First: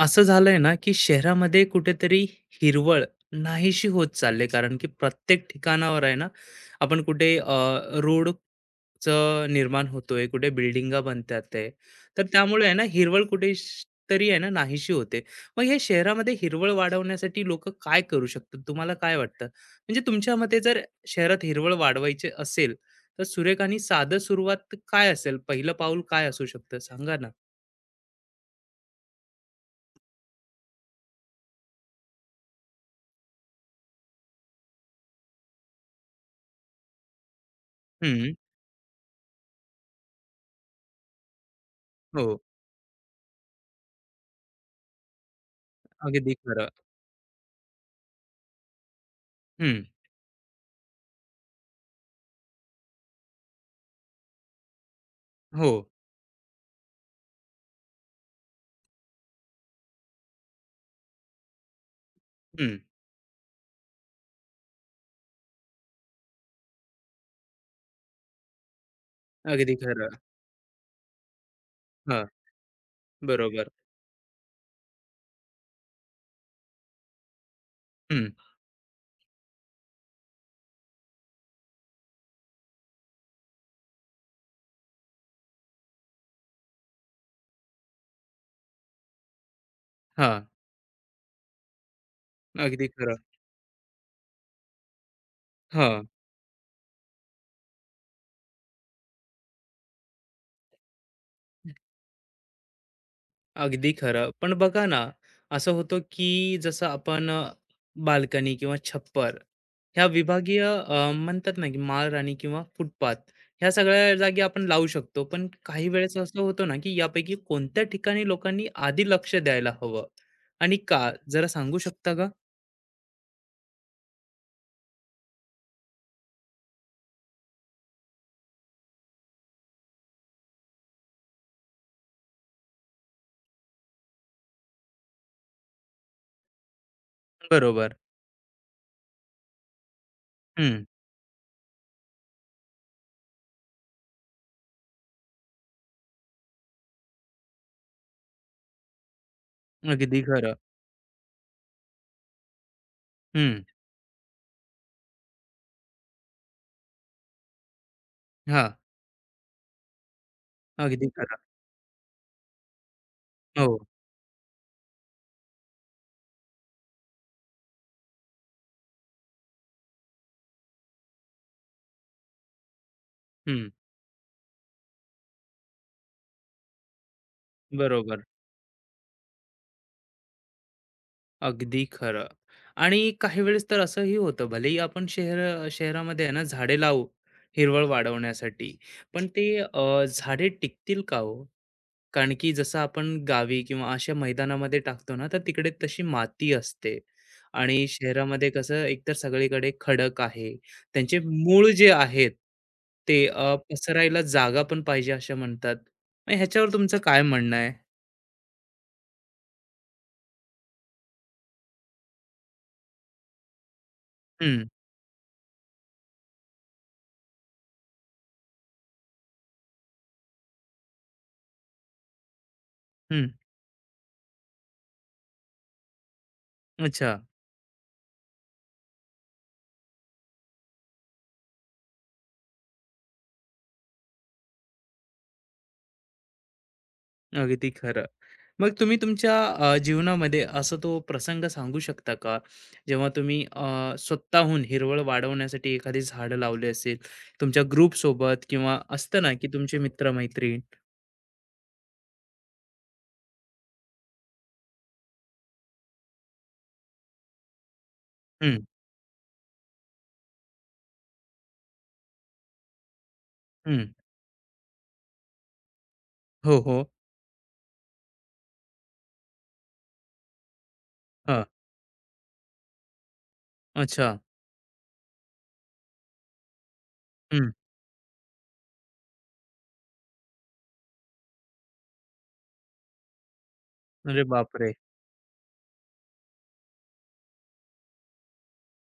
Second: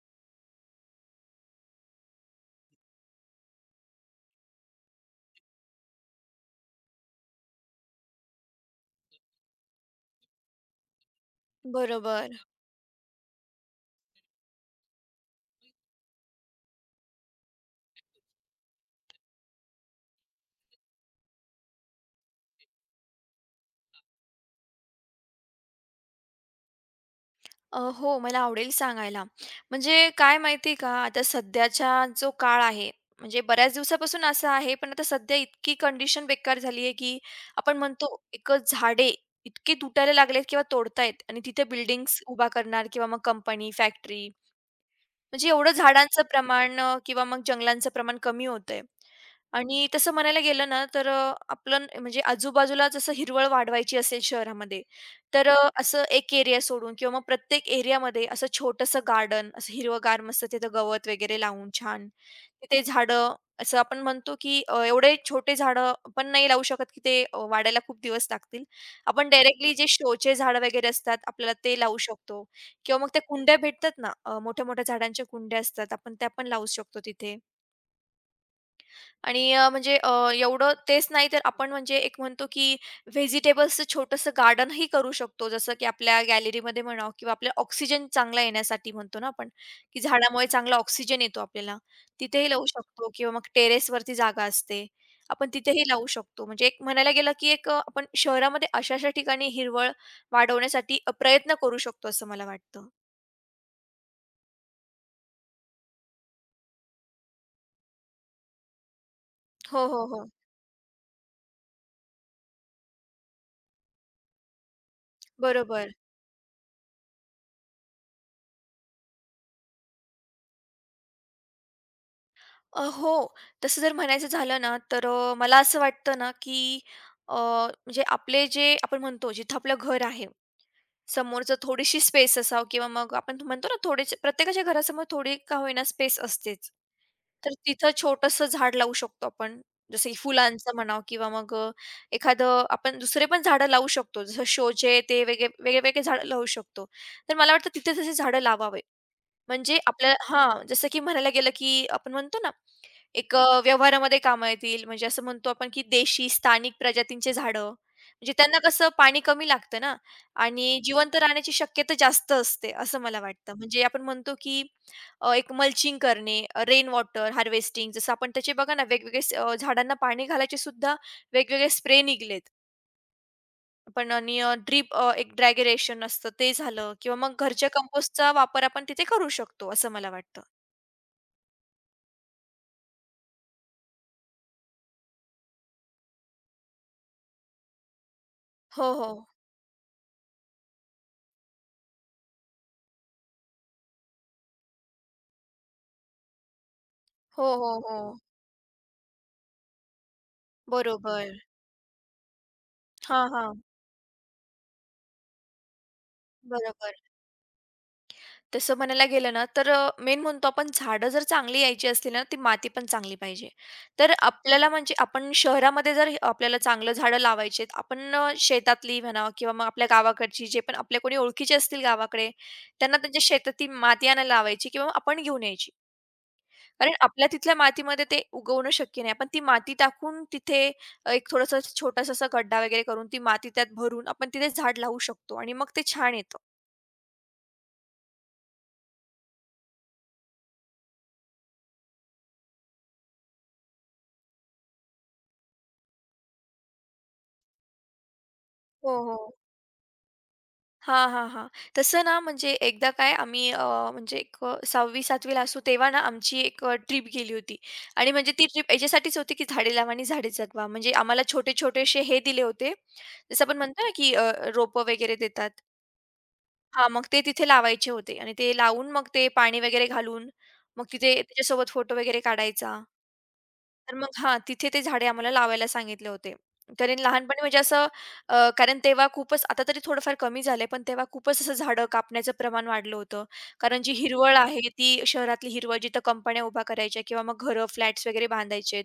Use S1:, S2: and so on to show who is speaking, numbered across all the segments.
S1: असं झालंय ना, की शहरामध्ये कुठेतरी हिरवळ नाहीशी होत चालली. कारण की प्रत्येक ठिकाणावर आहे ना, आपण कुठे रोडचं निर्माण होतोय, कुठे बिल्डिंगा बनतात आहे. तर
S2: बरोबर.
S1: त्यामुळे आहे ना, हिरवळ कुठे तरी आहे ना, नाहीशी होते. मग हे शहरामध्ये हिरवळ वाढवण्यासाठी लोकं काय करू शकतात? तुम्हाला काय वाटतं? म्हणजे तुमच्या मते जर शहरात हिरवळ वाढवायची असेल, तर सुरेख आणि साधं सुरुवात काय असेल? पहिलं पाऊल काय असू शकतं? सांगा ना?
S2: हो, मला आवडेल सांगायला. म्हणजे काय माहिती आहे का, आता सध्याचा जो काळ आहे, म्हणजे बऱ्याच दिवसापासून असं आहे, पण आता सध्या इतकी कंडिशन बेकार झाली आहे, की आपण म्हणतो
S1: हं.
S2: एक झाडे इतके तुटायला लागलेत किंवा तोडतायत आणि तिथे बिल्डिंग्स
S1: हो.
S2: उभा करणार किंवा मग कंपनी, फॅक्टरी. म्हणजे एवढं झाडांचं
S1: अगदी खरं.
S2: प्रमाण किंवा मग जंगलांचं प्रमाण कमी होतंय.
S1: हं.
S2: आणि तसं म्हणायला गेलं ना, तर म्हणजे आजूबाजूला जसं हिरवळ वाढवायची असेल शहरामध्ये, तर
S1: हो.
S2: असं एक एरिया सोडून किंवा मग प्रत्येक एरियामध्ये असं छोटंसं गार्डन, असं हिरवंगार मस्त तिथं गवत वगैरे लावून छान,
S1: हं.
S2: तिथे झाडं. असं आपण म्हणतो, की एवढे छोटे झाडं पण नाही लावू शकत, की ते वाढायला खूप दिवस लागतील. आपण डायरेक्टली
S1: अगदी
S2: जे
S1: खरं.
S2: शोचे झाडं वगैरे असतात, आपल्याला ते लावू
S1: हां.
S2: शकतो. किंवा मग त्या कुंड्या
S1: बरोबर.
S2: भेटतात ना, मोठ्या-मोठ्या झाडांच्या कुंड्या असतात. आपण त्या पण लावू शकतो तिथे.
S1: हं.
S2: आणि एवढं तेच नाही तर आपण म्हणजे एक म्हणतो की व्हेजिटेबल्सचं छोटंसं गार्डनही करू शकतो. जसं की आपल्या गॅलरीमध्ये म्हणा किंवा आपल्या ऑक्सिजन चांगला येण्यासाठी म्हणतो ना आपण, की
S1: हां.
S2: झाडामुळे चांगला ऑक्सिजन येतो आपल्याला. तिथेही लावू
S1: अगदी
S2: शकतो
S1: खरं.
S2: किंवा मग टेरेसवरती जागा असते. आपण तिथेही
S1: हां.
S2: लावू शकतो. म्हणजे एक म्हणायला गेलं की एक आपण शहरामध्ये अशा-अशा ठिकाणी हिरवळ वाढवण्यासाठी प्रयत्न करू शकतो असं मला वाटतं.
S1: अगदी खरं. पण बघा ना, असं होतं की जसं आपण बाल्कनी किंवा छप्पर
S2: हो, हो,
S1: ह्या
S2: हो.
S1: विभागीय म्हणतात ना, की माळराणी किंवा फुटपाथ ह्या सगळ्या जागी आपण लावू शकतो. पण काही
S2: बरोबर.
S1: वेळेस असं होतं ना, की यापैकी कोणत्या ठिकाणी लोकांनी आधी लक्ष द्यायला हवं आणि का? जरा सांगू शकता का?
S2: हो. तसं जर म्हणायचं झालं ना, तर मला असं वाटतं ना, की म्हणजे आपले जे आपण म्हणतो जिथं आपलं घर आहे, समोरचं थोडीशी स्पेस असावं किंवा मग आपण म्हणतो ना, थोडेसे प्रत्येकाच्या घरासमोर थोडी का होईना स्पेस असतेच. तर तिथं
S1: बरोबर.
S2: छोटंसं झाड लावू शकतो आपण. जसं की फुलांचं
S1: हं.
S2: म्हणावं किंवा मग एखादं आपण दुसरे पण झाडं लावू शकतो. जसं शोचे ते वेगळे-वेगळे झाडं लावू शकतो. तर मला वाटतं तिथे तशी झाडं लावावे. म्हणजे आपल्या
S1: अगदी खरं.
S2: हां, जसं की म्हणायला गेलं की आपण म्हणतो ना, एक
S1: हं.
S2: व्यवहारामध्ये कामं येतील. म्हणजे असं म्हणतो आपण की देशी, स्थानिक प्रजातींचे झाडं. म्हणजे त्यांना
S1: हां.
S2: कसं पाणी कमी लागतं ना आणि
S1: अगदी
S2: जिवंत
S1: खरं.
S2: राहण्याची शक्यता जास्त असते, असं मला वाटतं.
S1: हो.
S2: म्हणजे आपण म्हणतो की एक मल्चिंग करणे, रेन वॉटर हार्वेस्टिंग जसं आपण त्याचे बघा ना वेगवेगळे झाडांना पाणी घालायचे सुद्धा वेगवेगळे स्प्रे निघालेत.
S1: हं.
S2: पण आणि एक ड्रॅगेरेशन असतं ते झालं किंवा मग घरच्या
S1: बरोबर.
S2: कंपोस्टचा वापर आपण तिथे करू शकतो, असं मला वाटतं.
S1: अगदी खरं. आणि काही वेळेस तर असंही होतं, भलेही आपण शहरामध्ये आहे ना झाडे लावू, हिरवळ वाढवण्यासाठी,
S2: हो, हो.
S1: पण ते झाडे टिकतील का हो? कारण की जसं आपण गावी किंवा अशा मैदानामध्ये टाकतो ना, तर तिकडे तशी माती असते
S2: हो, हो,
S1: आणि
S2: हो.
S1: शहरामध्ये कसं एकतर सगळीकडे खडक आहे. त्यांचे
S2: बरोबर.
S1: मूळ जे आहेत,
S2: हां,
S1: ते
S2: हां.
S1: पसरायला जागा पण पाहिजे असं म्हणतात. मग ह्याच्यावर
S2: बरोबर.
S1: तुमचं काय म्हणणं आहे?
S2: तसं म्हणायला गेलं ना, तर मेन म्हणतो आपण झाडं जर चांगली यायची असतील ना, ती माती पण चांगली पाहिजे. तर
S1: हं,
S2: आपल्याला म्हणजे आपण शहरामध्ये जर आपल्याला चांगलं झाडं लावायची आहेत, आपण शेतातली म्हणा किंवा मग आपल्या गावाकडची जे पण आपल्या कोणी ओळखीचे असतील गावाकडे, त्यांना त्यांच्या
S1: हं.
S2: शेतातील माती आणायला लावायची किंवा मग आपण घेऊन यायची. कारण
S1: अच्छा.
S2: आपल्या तिथल्या मातीमध्ये ते उगवणं शक्य नाही. आपण ती माती टाकून तिथे एक थोडासा छोटासा असा गड्डा वगैरे करून ती माती त्यात भरून आपण तिथे झाड लावू शकतो आणि मग ते छान येतं.
S1: अगदी खरं. मग तुम्ही तुमच्या जीवनामध्ये असा तो प्रसंग सांगू शकता का? जेव्हा तुम्ही स्वतःहून हिरवळ वाढवण्यासाठी एखादी झाडं लावली असेल, तुमच्या ग्रुपसोबत किंवा
S2: हो,
S1: असतं
S2: हो.
S1: ना, की तुमचे मित्र-मैत्रीण?
S2: हां, हां, हां. तसं ना म्हणजे एकदा काय आम्ही अ, म्हणजे एक अ, 6वी-7वी ला असू तेव्हा ना आमची एक ट्रिप गेली होती आणि म्हणजे ती
S1: हं.
S2: ट्रिप याच्यासाठीच होती, की झाडे लावा आणि झाडे जगवा. म्हणजे आम्हाला छोटे-छोटेसे हे दिले होते. जसं आपण म्हणतो ना, की रोपं वगैरे देतात.
S1: हो,
S2: हा,
S1: हो.
S2: मग ते तिथे लावायचे होते आणि ते लावून मग ते पाणी वगैरे घालून, मग तिथे
S1: हां.
S2: त्याच्यासोबत फोटो वगैरे काढायचा. तर मग
S1: अच्छा.
S2: हां, तिथे ते झाडे आम्हाला लावायला सांगितले होते. कारण लहानपणी
S1: हं.
S2: म्हणजे असं कारण तेव्हा खूपच आता तरी थोडंफार कमी झालंय, पण तेव्हा खूपच असं झाडं कापण्याचं प्रमाण वाढलं होतं. कारण जी
S1: अरे
S2: हिरवळ आहे,
S1: बापरे!
S2: ती शहरातली हिरवळ जिथं कंपन्या उभ्या करायच्या किंवा मग घरं, फ्लॅट्स वगैरे बांधायचेत.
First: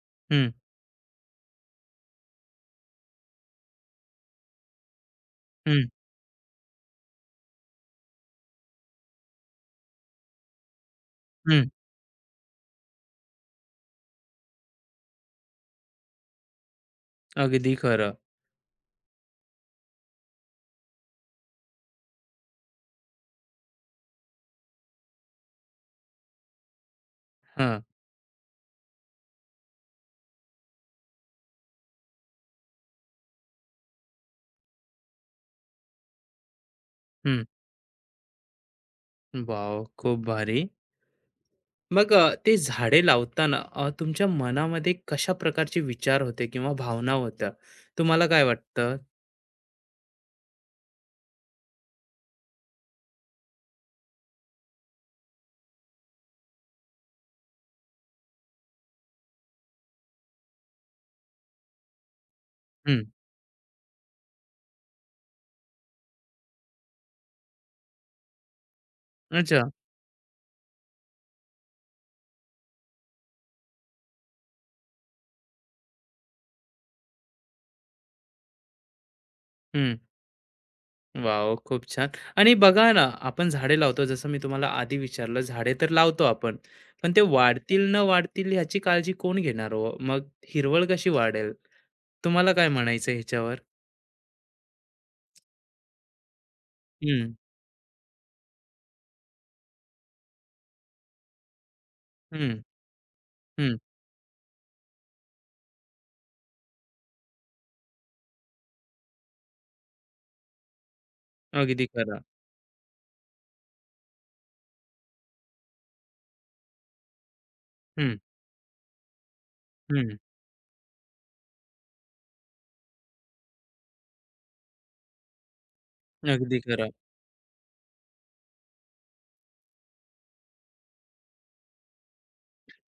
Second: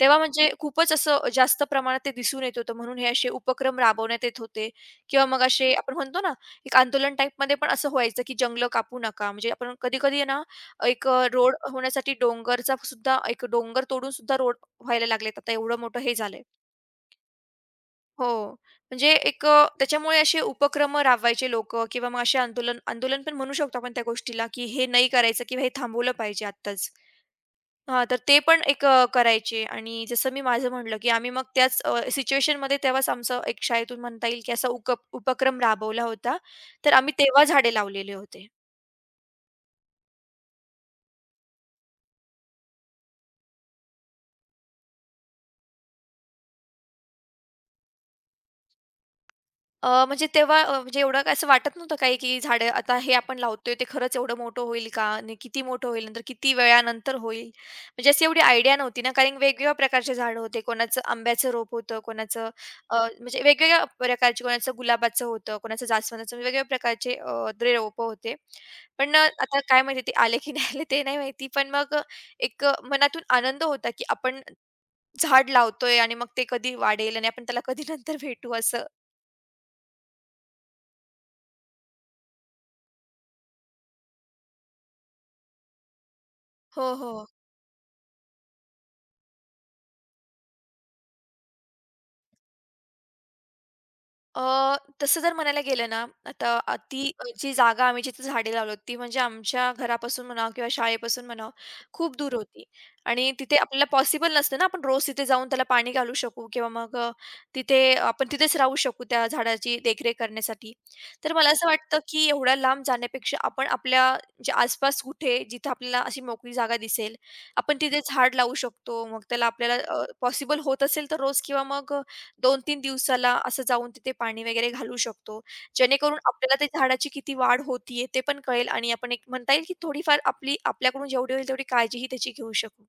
S2: तेव्हा म्हणजे
S1: हं.
S2: खूपच असं जास्त प्रमाणात ते दिसून येत होतं, म्हणून हे असे उपक्रम राबवण्यात येत होते किंवा मग असे
S1: हं.
S2: आपण म्हणतो ना, एक आंदोलन टाईपमध्ये पण असं व्हायचं, की जंगलं कापू नका. म्हणजे आपण कधी-कधी ना एक रोड
S1: हं.
S2: होण्यासाठी डोंगरचा सुद्धा एक डोंगर तोडून सुद्धा रोड व्हायला लागलेत. आता एवढं मोठं हे झालंय.
S1: अगदी खरं.
S2: हो. म्हणजे एक त्याच्यामुळे असे उपक्रम राबवायचे लोकं किंवा मग असे आंदोलन आंदोलन पण म्हणू शकतो आपण त्या गोष्टीला, की हे नाही करायचं किंवा हे थांबवलं पाहिजे आत्ताच.
S1: हां.
S2: हां, तर ते पण एक करायचे आणि जसं मी माझं म्हटलं, की आम्ही मग त्याच सिच्युएशनमध्ये तेव्हाच आमचं एक शाळेतून म्हणता येईल, की असा उपक्रम राबवला होता. तर आम्ही
S1: हं.
S2: तेव्हा झाडे लावलेले होते.
S1: वॉव! खूप भारी. मग ते झाडे लावताना तुमच्या मनामध्ये कशा प्रकारचे विचार होते किंवा भावना होत्या? तुम्हाला काय वाटतं?
S2: अ, म्हणजे तेव्हा अ, म्हणजे एवढं काय असं वाटत नव्हतं काही, की झाडं आता हे आपण लावतोय ते खरंच एवढं मोठं होईल का? आणि किती मोठं होईल? नंतर किती वेळानंतर होईल? म्हणजे अशी एवढी आयडिया नव्हती ना, कारण वेगवेगळ्या प्रकारचे झाडं होते. कोणाचं आंब्याचं रोप होतं, कोणाचं
S1: हं.
S2: म्हणजे वेगवेगळ्या प्रकारचे, कोणाचं गुलाबाचं होतं, कोणाचं जास्वंदाचं, म्हणजे वेगवेगळ्या प्रकारचे अ, द्रे रोपं होते. पण आता
S1: अच्छा.
S2: काय माहिती ते आले की नाही आले ते नाही माहिती. पण मग मनातून आनंद होता, की आपण झाड लावतोय आणि मग ते कधी वाढेल आणि आपण त्याला कधी नंतर भेटू असं.
S1: हं. वॉव! खूप छान. आणि बघा ना, आपण झाडे लावतो जसं मी तुम्हाला आधी विचारलं, झाडे तर लावतो आपण.
S2: हो,
S1: पण ते
S2: हो.
S1: वाढतील न वाढतील ह्याची काळजी कोण घेणार हो? मग हिरवळ कशी वाढेल? तुम्हाला काय म्हणायचं ह्याच्यावर?
S2: अ, तसं जर म्हणायला गेलं ना, आता
S1: हं.
S2: जी जागा आम्ही जिथे झाडे लावली होती, ती म्हणजे आमच्या घरापासून म्हणा किंवा शाळेपासून म्हणा, खूप दूर
S1: हं.
S2: होती आणि तिथे
S1: हं.
S2: आपल्याला पॉसिबल नसतं ना, आपण रोज तिथे जाऊन त्याला पाणी घालू शकू किंवा मग तिथे आपण तिथेच राहू शकू त्या झाडाची देखरेख करण्यासाठी. तर मला असं
S1: अगदी
S2: वाटतं,
S1: खरं.
S2: की एवढ्या लांब जाण्यापेक्षा आपण आपल्या जे आसपास कुठे जिथे आपल्याला अशी मोकळी जागा दिसेल, आपण तिथे
S1: हं.
S2: झाड लावू शकतो. मग त्याला आपल्याला
S1: हं.
S2: पॉसिबल होत असेल तर रोज किंवा मग 2-3 दिवसाला असं जाऊन तिथे पाणी वगैरे घालू शकतो. जेणेकरून आपल्याला
S1: अगदी
S2: ते
S1: खरं.
S2: झाडाची किती वाढ होतीये ते पण कळेल आणि आपण एक म्हणता येईल की थोडीफार आपली आपल्याकडून जेवढी होईल तेवढी काळजीही त्याची घेऊ शकू.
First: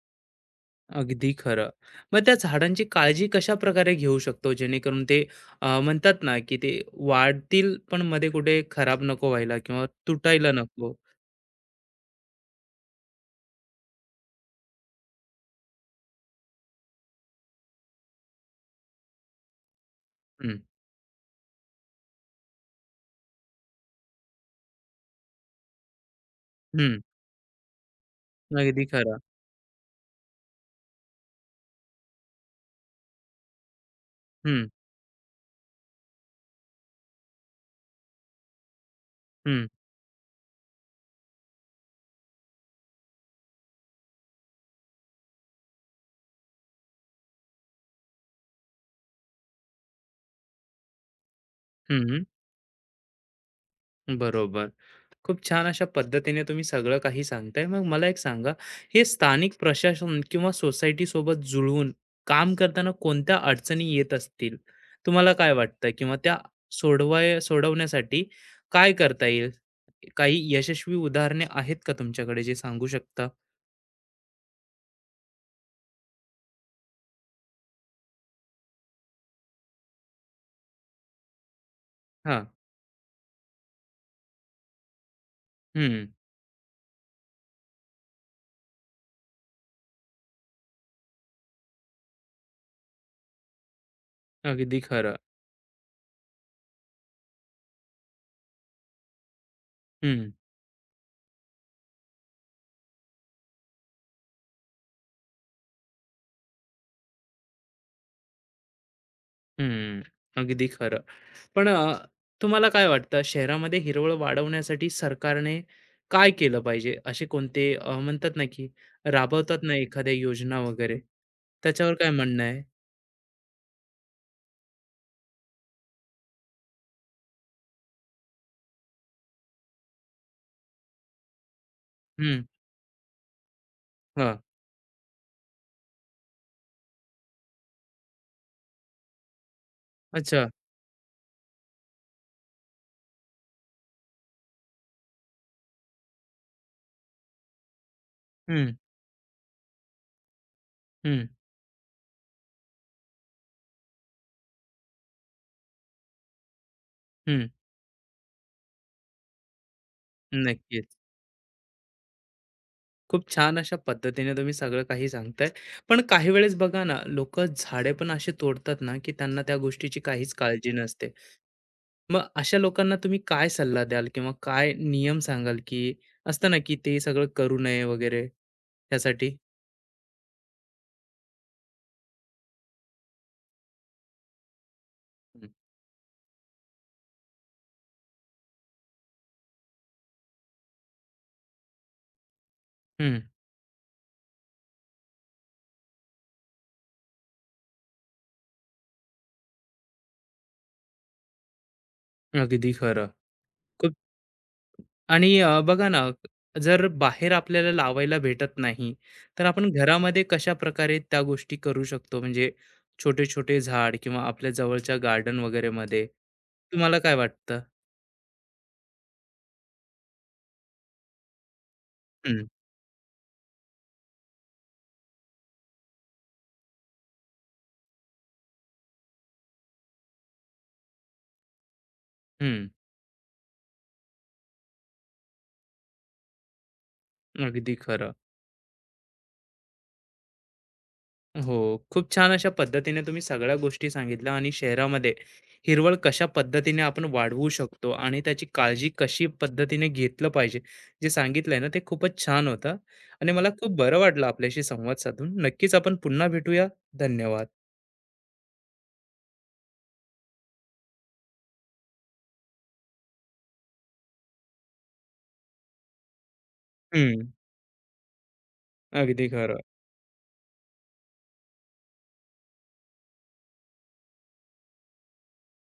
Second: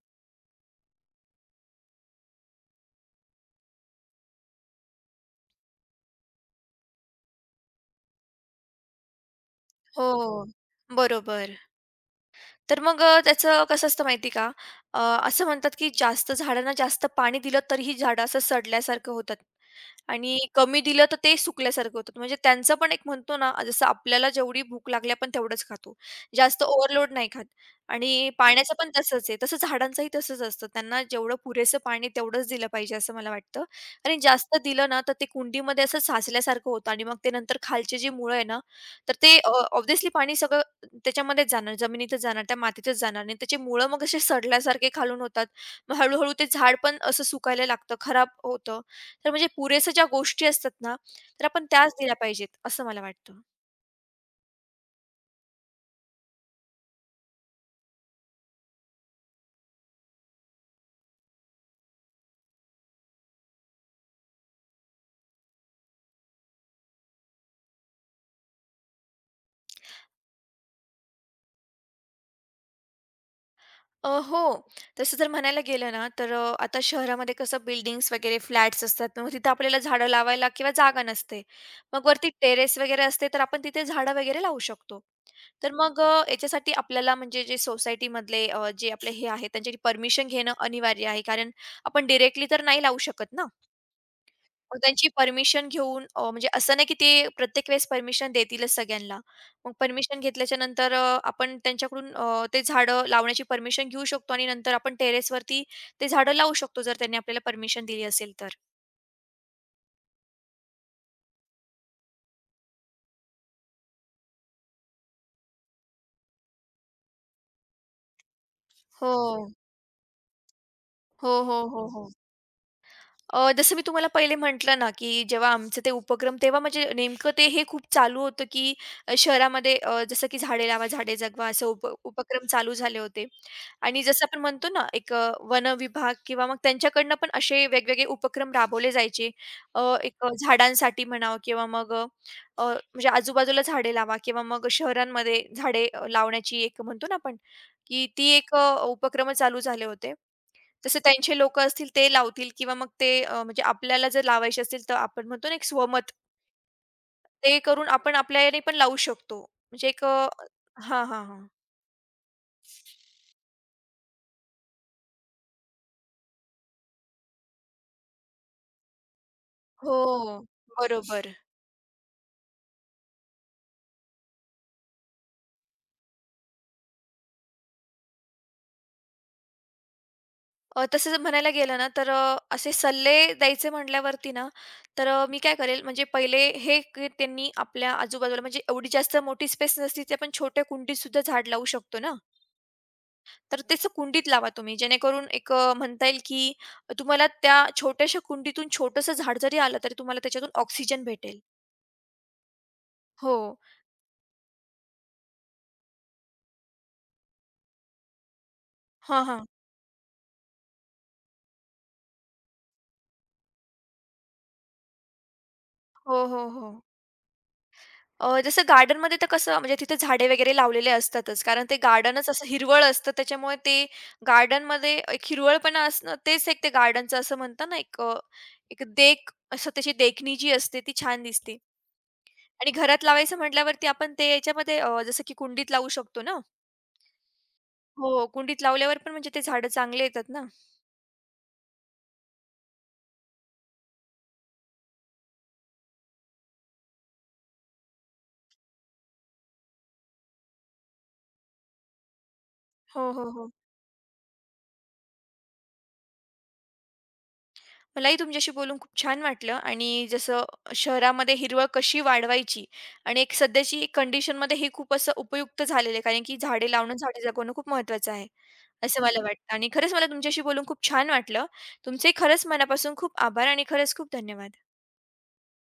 S1: अगदी खरं. मग त्या झाडांची काळजी कशा प्रकारे घेऊ शकतो जेणेकरून ते म्हणतात ना, की ते वाढतील पण मध्ये कुठे खराब नको व्हायला किंवा
S2: हो,
S1: तुटायला नको?
S2: बरोबर. तर मग त्याचं कसं असतं माहिती का? अ, असं म्हणतात, की जास्त झाडांना जास्त पाणी दिलं तरीही झाडं असं सडल्यासारखं होतात आणि
S1: हं.
S2: कमी दिलं तर ते सुकल्यासारखं होतात. म्हणजे त्यांचं पण एक म्हणतो ना, जसं आपल्याला जेवढी भूक लागली आपण तेवढंच खातो. जास्त
S1: हं.
S2: ओव्हरलोड नाही खात आणि पाण्याचं
S1: अगदी
S2: पण
S1: खरं.
S2: तसंच आहे. तसं झाडांचंही तसंच असतं. त्यांना जेवढं पुरेसं पाणी तेवढंच दिलं पाहिजे असं मला वाटतं. आणि जास्त
S1: हं.
S2: दिलं ना, तर ते कुंडीमध्ये असं साचल्यासारखं होतं आणि मग ते नंतर खालचे जे मुळं आहे ना, तर ते
S1: हं.
S2: ऑब्व्हियसली पाणी सगळं त्याच्यामध्येच जाणार, जमिनीतच जाणार, त्या मातीतच जाणार नाही. त्याची मुळं मग असे सडल्यासारखे खालून होतात. मग हळू-हळू ते झाड पण असं सुकायला लागतं, खराब होतं. तर म्हणजे पुरेशा ज्या गोष्टी असतात ना, तर आपण त्याच दिल्या
S1: हं.
S2: पाहिजेत, असं मला वाटतं.
S1: बरोबर. खूप छान अशा पद्धतीने तुम्ही सगळं काही सांगताय. मग मला एक सांगा, हे स्थानिक प्रशासन किंवा सोसायटीसोबत जुळवून काम करताना कोणत्या अडचणी येत असतील? तुम्हाला काय वाटतं? किंवा त्या सोडवण्यासाठी काय करता येईल? काही यशस्वी उदाहरणे आहेत का तुमच्याकडे जे सांगू शकता?
S2: हो. तसं जर म्हणायला गेलं ना, तर आता शहरामध्ये कसं बिल्डिंग्स वगैरे फ्लॅट्स असतात. मग तिथं आपल्याला झाडं लावायला किंवा जागा नसते. मग वरती
S1: हां.
S2: टेरेस वगैरे असते, तर आपण तिथे झाडं वगैरे लावू शकतो. तर मग
S1: हं.
S2: याच्यासाठी आपल्याला म्हणजे जे सोसायटीमधले जे आपले हे आहेत, त्यांच्यासाठी परमिशन घेणं अनिवार्य आहे. कारण आपण डायरेक्टली तर नाही लावू शकत ना. मग
S1: अगदी
S2: त्यांची
S1: खरं.
S2: परमिशन घेऊन म्हणजे असं नाही की ते प्रत्येक वेळेस परमिशन देतीलच सगळ्यांना. मग परमिशन
S1: हं.
S2: घेतल्याच्या नंतर आपण त्यांच्याकडून ते झाडं लावण्याची परमिशन घेऊ शकतो आणि नंतर आपण टेरेसवरती ते झाडं लावू शकतो जर त्यांनी आपल्याला परमिशन दिली असेल तर.
S1: हं. अगदी खरं. पण तुम्हाला काय वाटतं शहरामध्ये हिरवळ वाढवण्यासाठी सरकारने काय केलं पाहिजे? असे कोणते म्हणतात ना, की
S2: हो.
S1: राबवतात ना एखाद्या योजना वगैरे,
S2: हो, हो, हो,
S1: त्याच्यावर
S2: हो.
S1: काय म्हणणं आहे?
S2: जसं मी तुम्हाला पहिले म्हटलं ना, की जेव्हा आमचे ते उपक्रम तेव्हा म्हणजे नेमकं ते हे खूप चालू होतं, की शहरामध्ये जसं की झाडे लावा, झाडे जगवा असे उप
S1: हं.
S2: उपक्रम चालू झाले होते. आणि जसं
S1: हा.
S2: आपण म्हणतो ना, एक वन विभाग किंवा मग त्यांच्याकडनं पण असे वेगवेगळे उपक्रम राबवले जायचे.
S1: अच्छा.
S2: झाडांसाठी म्हणावं किंवा मग अ, अ, म्हणजे आजूबाजूला झाडे लावा किंवा मग शहरांमध्ये झाडे लावण्याची एक म्हणतो ना आपण, की ती एक
S1: हं.
S2: उपक्रम चालू झाले होते. तसे
S1: हं.
S2: त्यांचे लोकं असतील ते लावतील किंवा मग ते म्हणजे आपल्याला जर लावायचे असतील तर आपण म्हणतो ना, एक स्वमत
S1: हं.
S2: ते करून आपण आपल्या याने पण लावू शकतो. म्हणजे एक अ
S1: नक्कीच.
S2: हां, हां, हां.
S1: खूप छान अशा पद्धतीने तुम्ही सगळं काही सांगताय. पण काही वेळेस बघा ना, लोकं झाडे पण असे तोडतात ना, की त्यांना त्या
S2: हो,
S1: गोष्टीची काहीच काळजी नसते.
S2: बरोबर.
S1: मग अशा लोकांना तुम्ही काय सल्ला द्याल किंवा काय नियम सांगाल, की असतं ना, की ते सगळं करू नये वगैरे त्यासाठी?
S2: तसं जर म्हणायला गेलं ना तर असे सल्ले द्यायचे म्हटल्यावरती ना तर मी
S1: हं.
S2: काय करेल म्हणजे पहिले त्यांनी आपल्या आजूबाजूला म्हणजे एवढी जास्त मोठी स्पेस नसली ते आपण छोट्या कुंडीत सुद्धा झाड लावू शकतो ना.
S1: हं.
S2: तर तेच कुंडीत लावा तुम्ही जेणेकरून एक म्हणता येईल की तुम्हाला त्या छोट्याशा कुंडीतून छोटंसं झाड जरी आलं तरी तुम्हाला त्याच्यातून ऑक्सिजन भेटेल.
S1: अगदी खरं.
S2: हो.
S1: खूप आणि बघा ना, जर बाहेर आपल्याला लावायला भेटत नाही,
S2: हा, हा.
S1: तर आपण घरामध्ये कशा प्रकारे त्या गोष्टी करू शकतो? म्हणजे छोटे-छोटे झाड किंवा आपल्या जवळच्या गार्डन वगैरेमध्ये.
S2: हो, हो, हो.
S1: तुम्हाला काय वाटतं?
S2: जसं गार्डनमध्ये तर कसं म्हणजे तिथे झाडे वगैरे लावलेले असतातच. कारण ते गार्डनच असं
S1: हं.
S2: हिरवळ असतं त्याच्यामुळे ते गार्डनमध्ये एक हिरवळपणा असणं तेच एक ते गार्डनचं असं म्हणतात ना एक एक देख असं त्याची देखणी जी असते ती छान दिसते.
S1: हं.
S2: आणि घरात लावायचं म्हटल्यावरती आपण ते याच्यामध्ये जसं की कुंडीत लावू शकतो ना.
S1: अगदी खरं.
S2: हो, कुंडीत लावल्यावर पण म्हणजे ते झाडं चांगले येतात ना.
S1: हो, खूप छान अशा पद्धतीने तुम्ही सगळ्या गोष्टी सांगितल्या आणि शहरामध्ये हिरवळ कशा पद्धतीने आपण वाढवू शकतो आणि त्याची काळजी कशी पद्धतीने घेतलं पाहिजे जे सांगितलंय ना ते खूपच छान होतं
S2: हो, हो,
S1: आणि
S2: हो.
S1: मला खूप बरं वाटलं आपल्याशी संवाद साधून नक्कीच आपण पुन्हा भेटूया. धन्यवाद.
S2: मलाही तुमच्याशी बोलून खूप छान वाटलं आणि जसं शहरामध्ये हिरवळ कशी वाढवायची आणि एक सध्याची कंडिशनमध्ये हे खूप असं उपयुक्त झालेलं आहे कारण की झाडे लावणं झाडे
S1: हम्म.
S2: जगवणं खूप महत्त्वाचं आहे असं मला
S1: अगदी
S2: वाटतं
S1: खरं
S2: आणि खरंच मला तुमच्याशी बोलून खूप छान वाटलं. तुमचे खरंच मनापासून खूप आभार आणि खरंच खूप धन्यवाद.